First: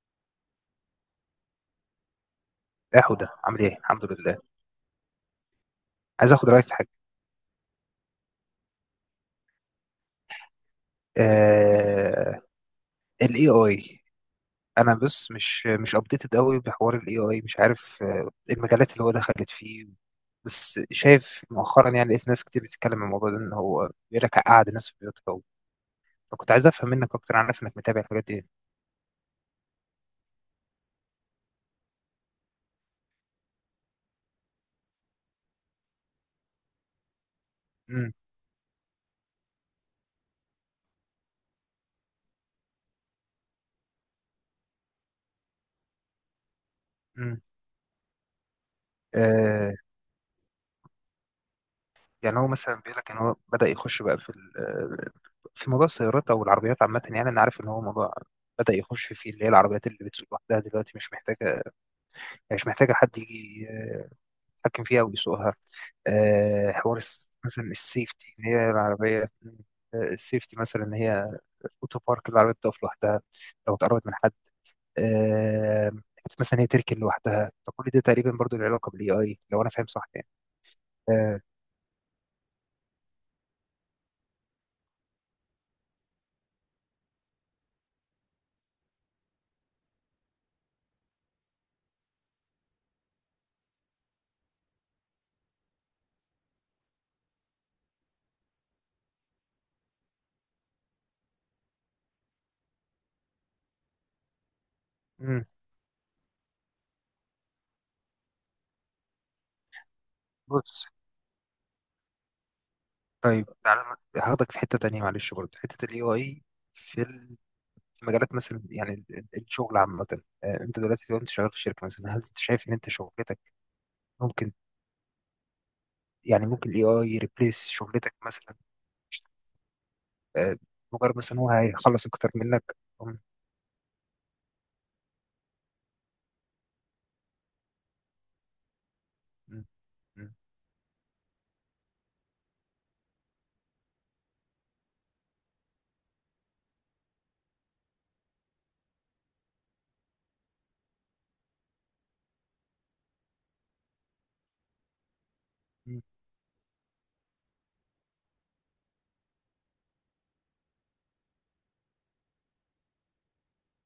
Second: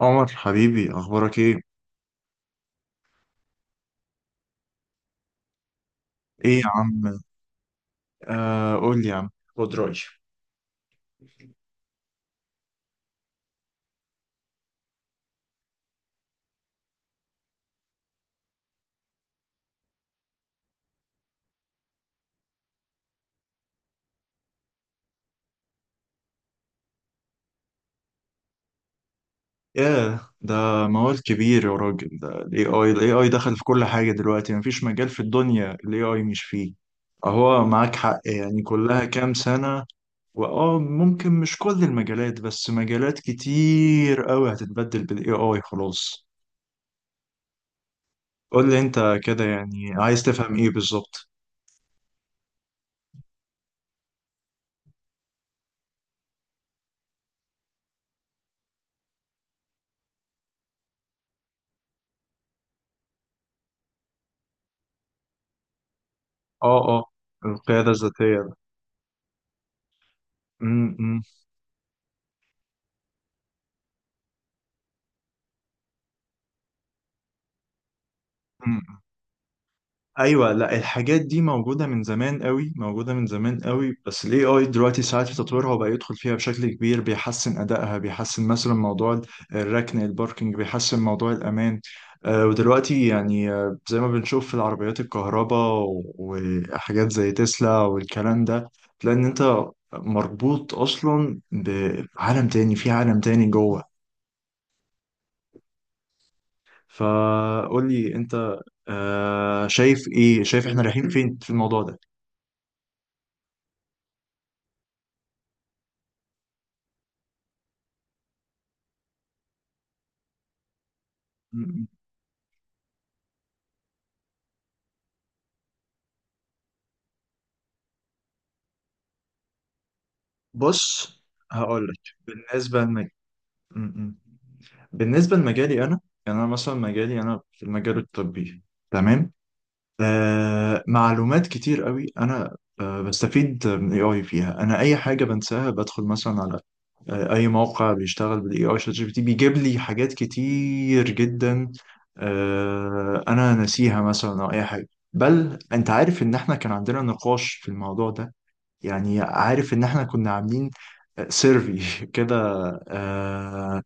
عمر حبيبي، اخبارك ايه؟ يا حودة عامل ايه؟ الحمد لله. عايز اخد ايه يا رأيك في حاجة. عم؟ آه، قول لي يا عم، خد رأيي. آه... ال AI. انا بس مش ابديتد قوي بحوار ال AI. مش عارف، المجالات اللي هو دخلت فيه. بس شايف مؤخرا، يعني لقيت ناس كتير بتتكلم عن الموضوع ده، ان هو بيقول لك قعد الناس في بيوتها. فكنت عايز افهم منك اكتر، انا عارف انك متابع الحاجات دي. ياه، ده موال كبير يا راجل. ده الاي اي، دخل في كل حاجه دلوقتي. مفيش مجال في الدنيا الاي اي مش فيه. اهو معاك امم، حق، يعني كلها كام سنه. واه، ممكن مش كل المجالات، بس مجالات كتير قوي هتتبدل بالاي اي خلاص. امم. قول لي انت كده، آه... يعني عايز تفهم ايه بالظبط؟ يعني هو مثلا بيقول لك ان هو بدأ يخش بقى في ال... آه، في موضوع السيارات او العربيات عامة. يعني انا عارف ان هو موضوع بدأ يخش فيه، اللي هي العربيات اللي بتسوق لوحدها دلوقتي، مش محتاجة حد يجي يتحكم فيها ويسوقها. اه حوار اه، مثلا القياده السيفتي، إن الذاتيه. هي العربية. السيفتي مثلا، إن إمم، هي أوتو بارك، العربية بتقف لوحدها لو اتقربت من حد. آه، حتى مثلا هي تركن لوحدها، فكل ده تقريبا برضو له علاقة إمم. بالاي اي، لو انا فاهم صح يعني. ايوه، لا الحاجات دي آه، موجوده من زمان قوي، موجوده من زمان قوي، بس الاي اي دلوقتي ساعات في تطويرها وبقى يدخل فيها بشكل كبير. بيحسن ادائها، بيحسن مثلا موضوع الركن، الباركينج، بيحسن موضوع الامان. آه، ودلوقتي يعني زي ما بنشوف في العربيات الكهرباء، وحاجات زي تسلا والكلام ده. لان انت مربوط اصلا بعالم تاني، في عالم تاني جوه. مم، فقول لي انت، آه، شايف ايه؟ شايف احنا بص. رايحين فين في الموضوع طيب، تعالى هاخدك في حتة تانية، معلش، برضو حتة الاي اي في المجالات مثلا، يعني الشغل عامة. انت دلوقتي لو انت شغال في ده؟ شركة مثلا، هل انت شايف ان انت شغلتك ممكن، يعني ممكن الاي اي يريبليس شغلتك مثلا؟ آه، بص، مجرد مثلا هو هقول لك. هيخلص اكتر منك. بالنسبه لمج... أم، م- م. بالنسبه لمجالي انا، يعني انا مثلا مجالي انا في المجال الطبي، تمام. أم، أم، آه، معلومات كتير قوي انا آه بستفيد من الاي اي فيها. انا اي حاجه بنساها بدخل مثلا على، آه، اي موقع بيشتغل بالاي اي، شات جي بي تي، بيجيب لي حاجات كتير جدا آه انا ناسيها مثلا، او اي حاجه. بل انت أم، عارف ان احنا كان عندنا نقاش في الموضوع ده، يعني عارف ان احنا كنا عاملين سيرفي كده، آه،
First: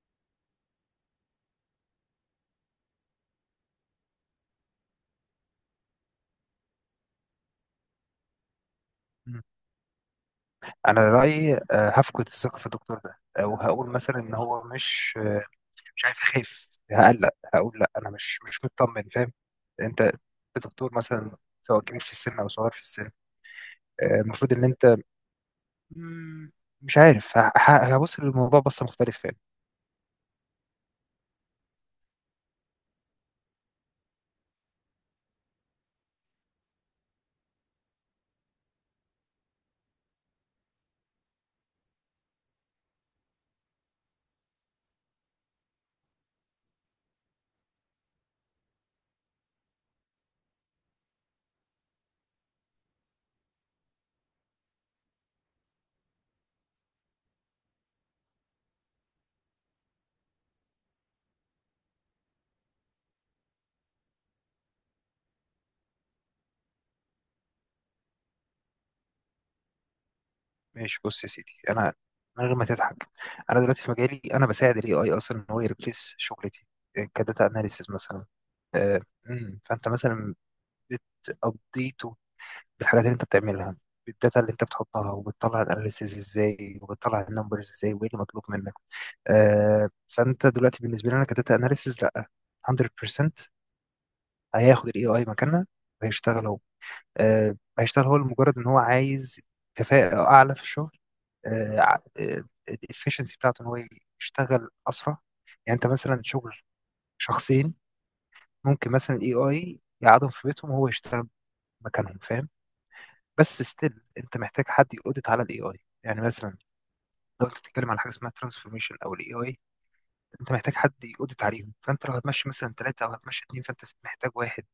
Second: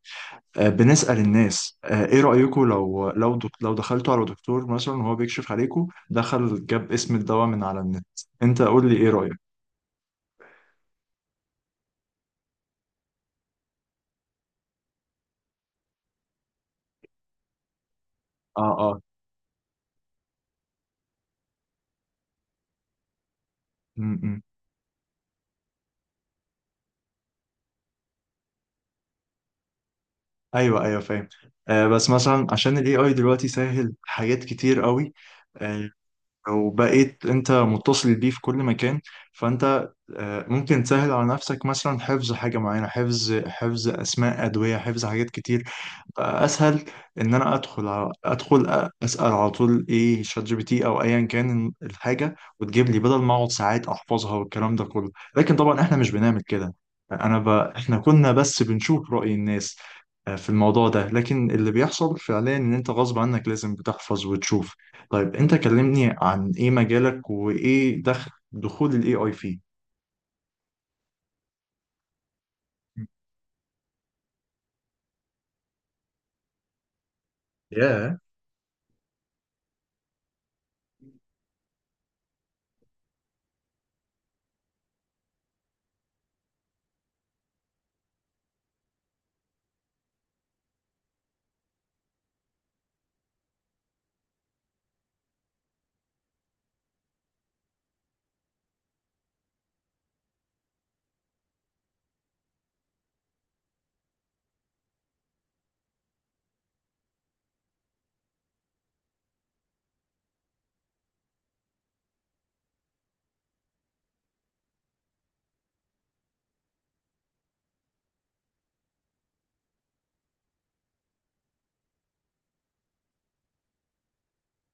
بنسأل الناس، ايه رأيكم لو لو دخلتوا على دكتور مثلا وهو بيكشف عليكم دخل جاب اسم الدواء من على النت؟ انت قول لي ايه رأيك. أم. انا رأيي هفقد الثقة في الدكتور ده. وهقول مثلا ان هو مش، مش عارف، اخاف، هقلق، هقول لا انا مش اه اه. مطمن، فاهم. انت دكتور مثلا، سواء كبير في السن او صغير في السن. م -م. المفروض ان انت، مم، مش عارف، هبص للموضوع بصة مختلفة. ايوه ايوه، فاهم. آه بس مثلا عشان الاي اي دلوقتي سهل حاجات كتير قوي، آه، وبقيت انت متصل بيه في كل مكان. فانت، آه، ممكن تسهل على نفسك مثلا حفظ حاجة معينة، حفظ، اسماء ادوية، حفظ حاجات كتير. اسهل ان انا ادخل على، اسال على طول ايه، شات جي بي تي او ايا كان، الحاجه وتجيب لي بدل ما اقعد ساعات احفظها والكلام ده كله. لكن طبعا احنا مش بنعمل كده. احنا كنا بس بنشوف راي الناس، آه، في الموضوع ده، لكن اللي بيحصل فعليا ان انت غصب عنك لازم بتحفظ وتشوف. طيب انت كلمني عن ايه مجالك، وايه دخل، دخول الاي اي فيه. ماشي، بص يا سيدي، انا من غير ما تضحك، انا دلوقتي في مجالي، انا بساعد الاي اي اصلا ان هو يريبليس شغلتي كداتا اناليسيز ياه. مثلا. آه، فانت مثلا بتابديته بالحاجات اللي انت بتعملها، بالداتا اللي انت بتحطها، وبتطلع الاناليسيز ازاي، وبتطلع النمبرز ازاي، وايه اللي مطلوب منك. فانت دلوقتي بالنسبه لنا كداتا اناليسيز، لا، 100% هياخد الاي اي مكاننا وهيشتغل هو. هيشتغل هو لمجرد ان هو عايز كفاءة اعلى في الشغل، الافشنسي بتاعته ان هو يشتغل اسرع. يعني انت مثلا شغل شخصين، ممكن مثلا الاي اي يقعدهم في بيتهم وهو يشتغل مكانهم، فاهم. بس ستيل انت محتاج حد يقودت على الاي اي، يعني مثلا لو انت بتتكلم على حاجه اسمها ترانسفورميشن او الاي اي، انت محتاج حد يقودت عليهم، فانت لو هتمشي مثلا ثلاثه او هتمشي اثنين، فانت محتاج واحد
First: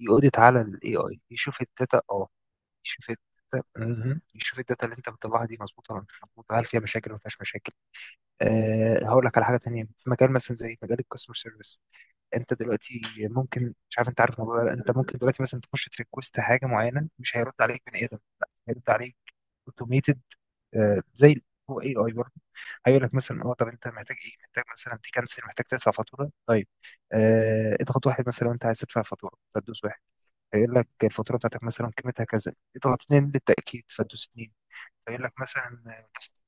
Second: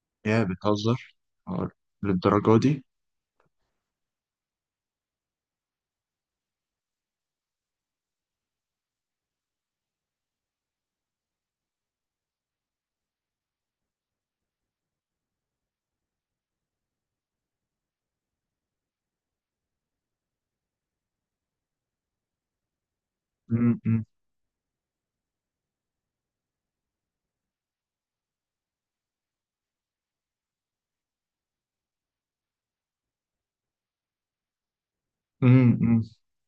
يقودت على الاي بتهزر، اي يشوف آه، الداتا. اه، للدرجه دي؟ يشوف الداتا مهم. يشوف إيه الداتا اللي انت مطلعها دي، مظبوطه ولا مش مظبوطه، هل فيها مشاكل ولا ما فيهاش مشاكل. أه، هقول لك على حاجه تانية في مجال مثلا زي مجال الكاستمر سيرفيس. انت دلوقتي ممكن، مش عارف انت عارف الموضوع ده ولا لأ، انت ممكن دلوقتي مثلا تخش تريكوست حاجه معينه، مش هيرد عليك بني ادم، لا، هيرد عليك اوتوميتد. أه زي، هو اي اي برضه. هيقول لك مثلا اه طب انت محتاج ايه، محتاج مثلا تكنسل، محتاج تدفع فاتوره. طيب، آه اضغط واحد مثلا لو انت عايز تدفع فاتوره، فتدوس واحد. فيقول لك الفاتوره بتاعتك مثلا قيمتها كذا، اضغط اتنين للتاكيد، فتدوس اتنين. فيقول لك مثلا امم.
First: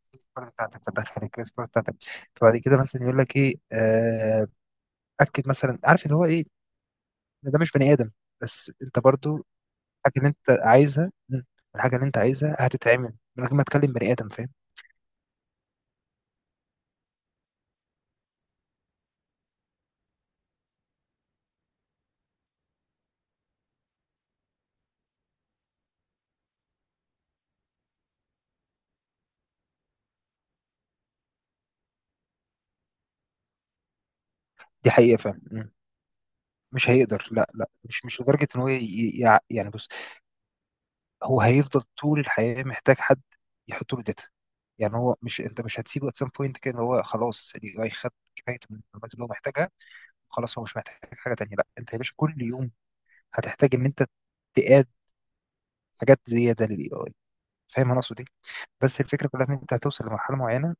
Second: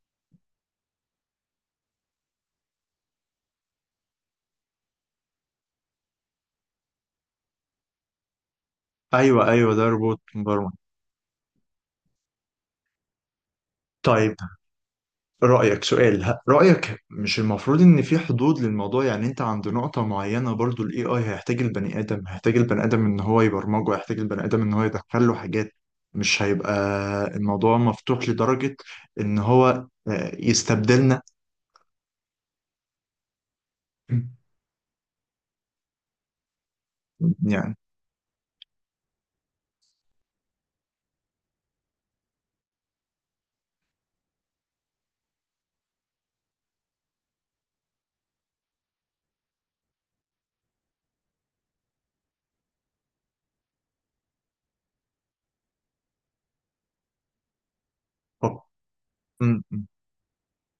الكريدت كارد بتاعتك، فتدخل الكريدت كارد بتاعتك. فبعد كده مثلا يقول لك ايه، اكد مثلا، عارف ان هو ايه، إن ده مش بني ادم. بس انت برضو ايوه ايوه، ده الحاجه روبوت اللي انت مبرمج. عايزها، الحاجه اللي انت عايزها هتتعمل من غير ما تكلم بني ادم، طيب فاهم. رأيك، رأيك، مش المفروض ان في حدود للموضوع؟ يعني انت عند نقطة معينة برضو الاي اي هيحتاج البني ادم، هيحتاج البني ادم ان هو يبرمجه، هيحتاج البني ادم ان هو يدخل له حاجات. مش هيبقى الموضوع مفتوح لدرجة ان هو، آه، يستبدلنا. دي حقيقه، فاهم. مش هيقدر، لا لا، يعني. مش لدرجه ان هو يعني بص، هو هيفضل طول الحياة محتاج حد يحط له داتا. يعني هو مش، انت مش هتسيبه at some point كده إن هو خلاص الاي اي خد كفايته من المعلومات اللي هو محتاجها، خلاص هو مش محتاج حاجة تانية. لا، انت يا باشا كل يوم هتحتاج ان انت تقاد حاجات زيادة للاي اي، فاهم انا اقصد ايه. طب- بس الفكرة كلها ان م- انت م. هتوصل لمرحلة معينة،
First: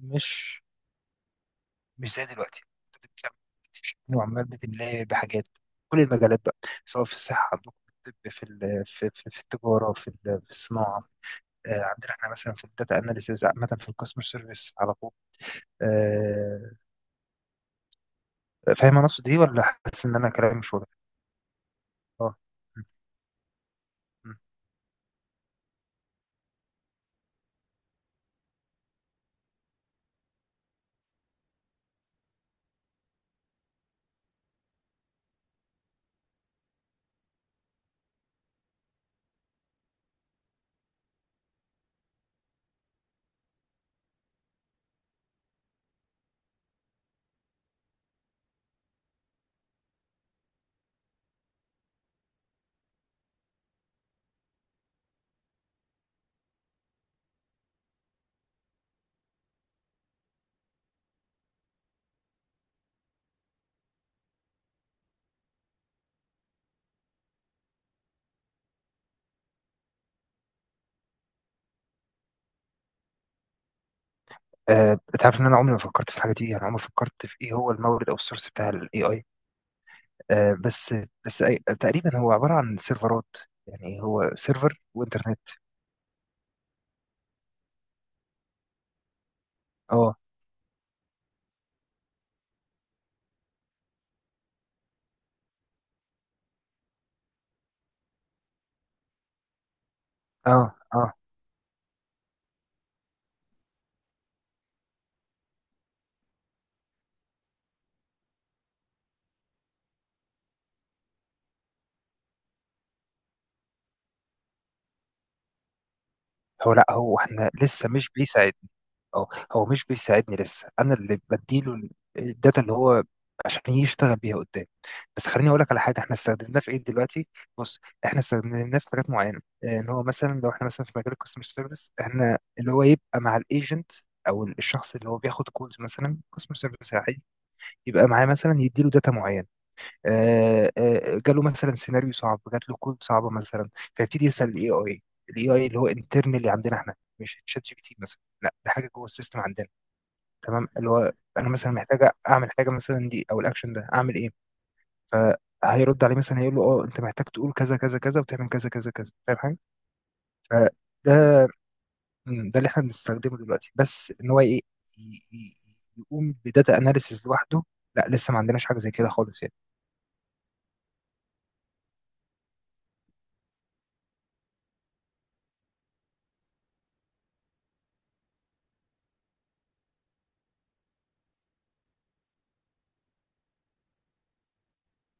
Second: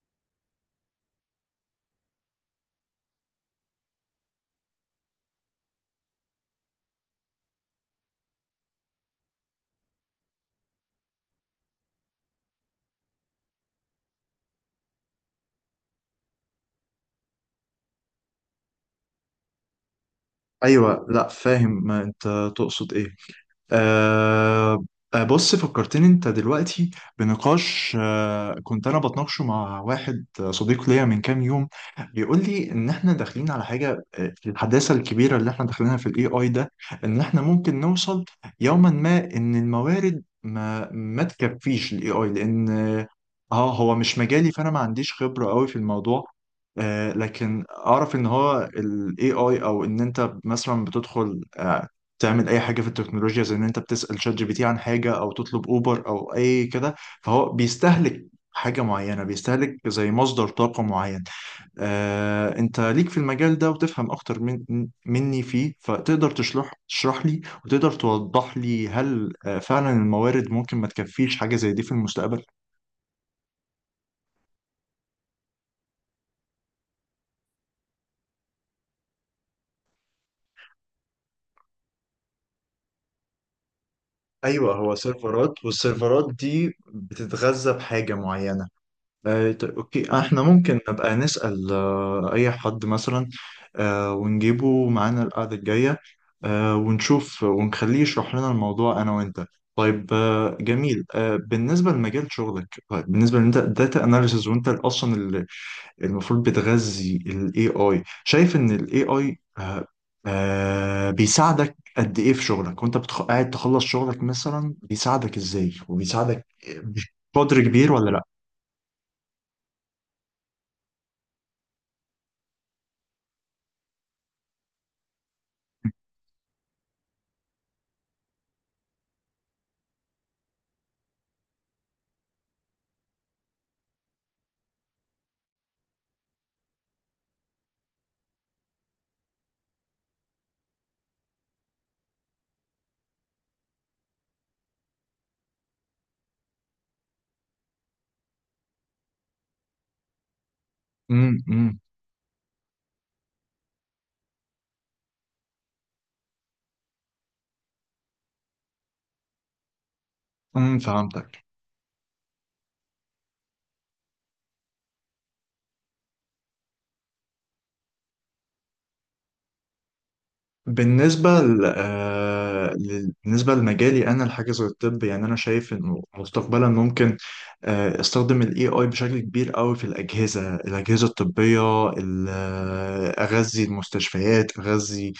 مش مش زي دلوقتي، انت بتعمل، بتشتري وعمال بتملاه بحاجات، كل المجالات بقى، سواء في الصحة عندكم، في الطب، في في التجارة، في في الصناعة. عندنا احنا مثلا في الداتا اناليسيز عامه، في الكاستمر سيرفيس على طول. آه، فاهم انا اقصد ايه، ولا حاسس ان انا كلامي مش واضح. ايوه، لا فاهم ما اه. انت م- تقصد ايه. م. أه. آه، بص فكرتني انت دلوقتي بنقاش أه كنت انا بتناقشه مع واحد صديق ليا من كام يوم. بيقول لي ان احنا داخلين على حاجه، آه، الحداثه الكبيره اللي احنا داخلينها في الاي اي ده، ان احنا ممكن نوصل يوما ما ان الموارد ما تكفيش الاي اي، لان اه، آه، هو مش مجالي، فانا ما عنديش خبره قوي في الموضوع. آه، لكن اعرف ان هو الاي اي، او ان انت مثلا بتدخل آه، تعمل اي حاجه في التكنولوجيا، زي ان انت بتسال شات جي بي تي عن حاجه او تطلب اوبر او اي كده، فهو بيستهلك حاجه معينه، بيستهلك زي مصدر طاقه معين. آه، انت ليك في المجال ده وتفهم اكتر من مني فيه، فتقدر تشرح، لي، وتقدر توضح لي هل آه، فعلا الموارد ممكن ما تكفيش حاجه زي دي في المستقبل. انت عارف ان انا عمري ما فكرت في الحاجه دي، يعني عمري ما فكرت في ايه هو المورد او السورس بتاع الاي اي. بس بس تقريبا هو عباره عن سيرفرات، يعني هو ايوه، سيرفر هو وانترنت. سيرفرات، والسيرفرات دي بتتغذى بحاجه معينه. آه، طيب، اوكي، اه، آه، احنا ممكن نبقى نسأل آه، اي حد مثلا، آه، ونجيبه معانا القعدة الجاية، آه، ونشوف ونخليه يشرح لنا الموضوع انا وانت. طيب، آه، اه، جميل. اه. آه، بالنسبة لمجال شغلك، طيب بالنسبة لان انت داتا اناليسز، وانت اصلا المفروض بتغذي الاي اي، شايف ان الاي اي بيساعدك قد ايه في شغلك، وانت قاعد تخلص شغلك مثلا، بيساعدك ازاي، وبيساعدك هو، لا، هو احنا بقدر لسه كبير مش ولا بيساعدني. اه، هو مش بيساعدني لسه، انا اللي بديله الداتا اللي هو عشان يشتغل بيها قدام. بس خليني اقول لك على حاجه احنا استخدمناه في ايه دلوقتي. بص، احنا استخدمناه في حاجات معينه. ان هو مثلا لو احنا مثلا في مجال الكاستمر سيرفيس، احنا اللي هو يبقى مع الايجنت او الشخص اللي هو بياخد كولز مثلا كاستمر سيرفيس عادي، يبقى معاه مثلا، يديله داتا معينه. جاله مثلا سيناريو صعب، جات له كود صعبه مثلا، فيبتدي يسال الاي اي. الاي اي اللي هو انترنالي عندنا احنا، مش شات جي بي تي مثلا، لا ده حاجه جوه السيستم عندنا. تمام، اللي هو انا لا؟ مثلا محتاجه اعمل حاجه مثلا دي، او الاكشن ده اعمل ايه، فهيرد عليه مثلا، هيقول له اه انت محتاج تقول كذا كذا كذا وتعمل كذا كذا كذا، فاهم حاجه. امم، فهمتك. فده، ده اللي احنا بنستخدمه دلوقتي. بس ان هو ايه، ي- ي- يقوم بداتا اناليسيز لوحده، لا، لسه ما عندناش حاجه زي كده خالص يعني. بالنسبة ل... آه، لل- بالنسبة لمجالي أنا، الحاجة زي الطب، يعني أنا شايف إنه مستقبلا ممكن آه، استخدم ال AI بشكل كبير قوي في الأجهزة، الطبية. أغذي المستشفيات، أغذي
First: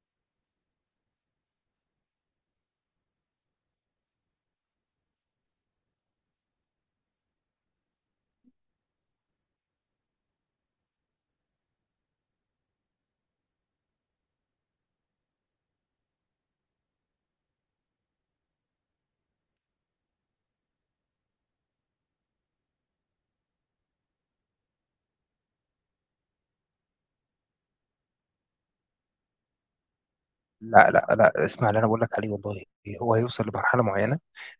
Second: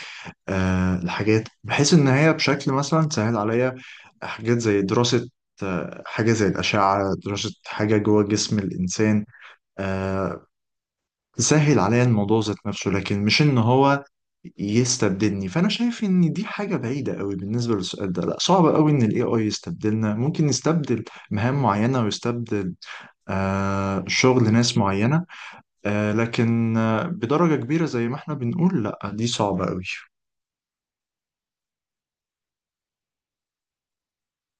آه، الحاجات، بحيث إن هي بشكل مثلا تسهل عليا حاجات زي دراسة آه، حاجة زي الأشعة، دراسة حاجة جوه جسم الإنسان، آه، تسهل عليا الموضوع ذات نفسه، لكن مش ان هو يستبدلني. فانا شايف ان دي حاجه بعيده قوي. بالنسبه للسؤال ده، لا، صعب قوي ان الاي اي يستبدلنا. ممكن يستبدل مهام معينه، ويستبدل آه شغل ناس معينه، آه، لكن آه بدرجه كبيره زي ما احنا بنقول، لا دي صعبه قوي. لا، لا، لا، اسمع اللي انا بقول لك عليه والله، هو هيوصل لمرحله معينه،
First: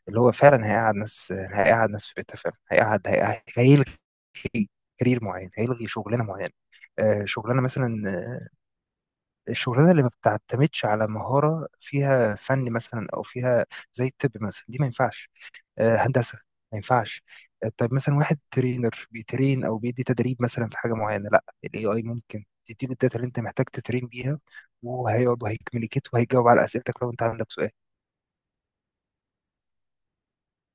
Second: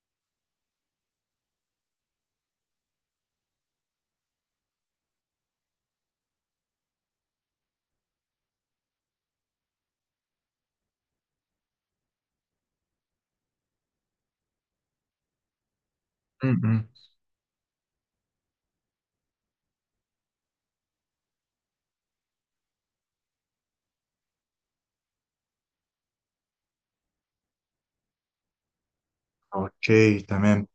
اللي هو فعلا هيقعد ناس في بيتها فعلا، هيقعد هيلغي كارير معين، هيلغي شغلانه معينه. شغلانه مثلا، الشغلانه اللي ما بتعتمدش على مهاره، فيها فن مثلا او فيها زي الطب مثلا، دي ما ينفعش. هندسه ما م-م. ينفعش. طيب مثلا واحد ترينر بيترين او بيدي تدريب مثلا في حاجه معينه، لا، الاي اي ممكن تديله الداتا اللي انت محتاج تترين بيها، وهيقعد وهيكمليكيت وهيجاوب على اسئلتك لو انت عندك سؤال. اوكي، تمام،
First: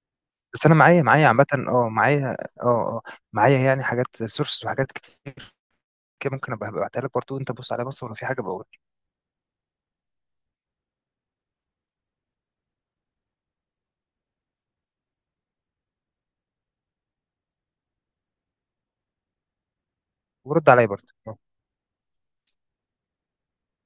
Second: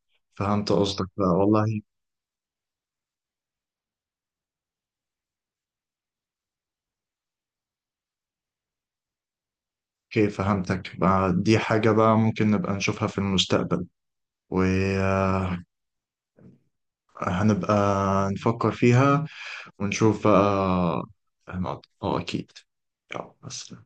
بس فهمت انا، معايا قصدك بقى معايا عامه والله. اه معايا اه اه معايا يعني حاجات سورس وحاجات كتير كده، ممكن ابقى ابعتها لك برضه، انت بص عليها، بص ولو في حاجه بقول، اوكي، فهمتك بقى. دي حاجة بقى ممكن نبقى نشوفها في المستقبل، وهنبقى نفكر فيها ونشوف ورد عليا بقى. برضه. هنقعد اه، اكيد. يلا بس.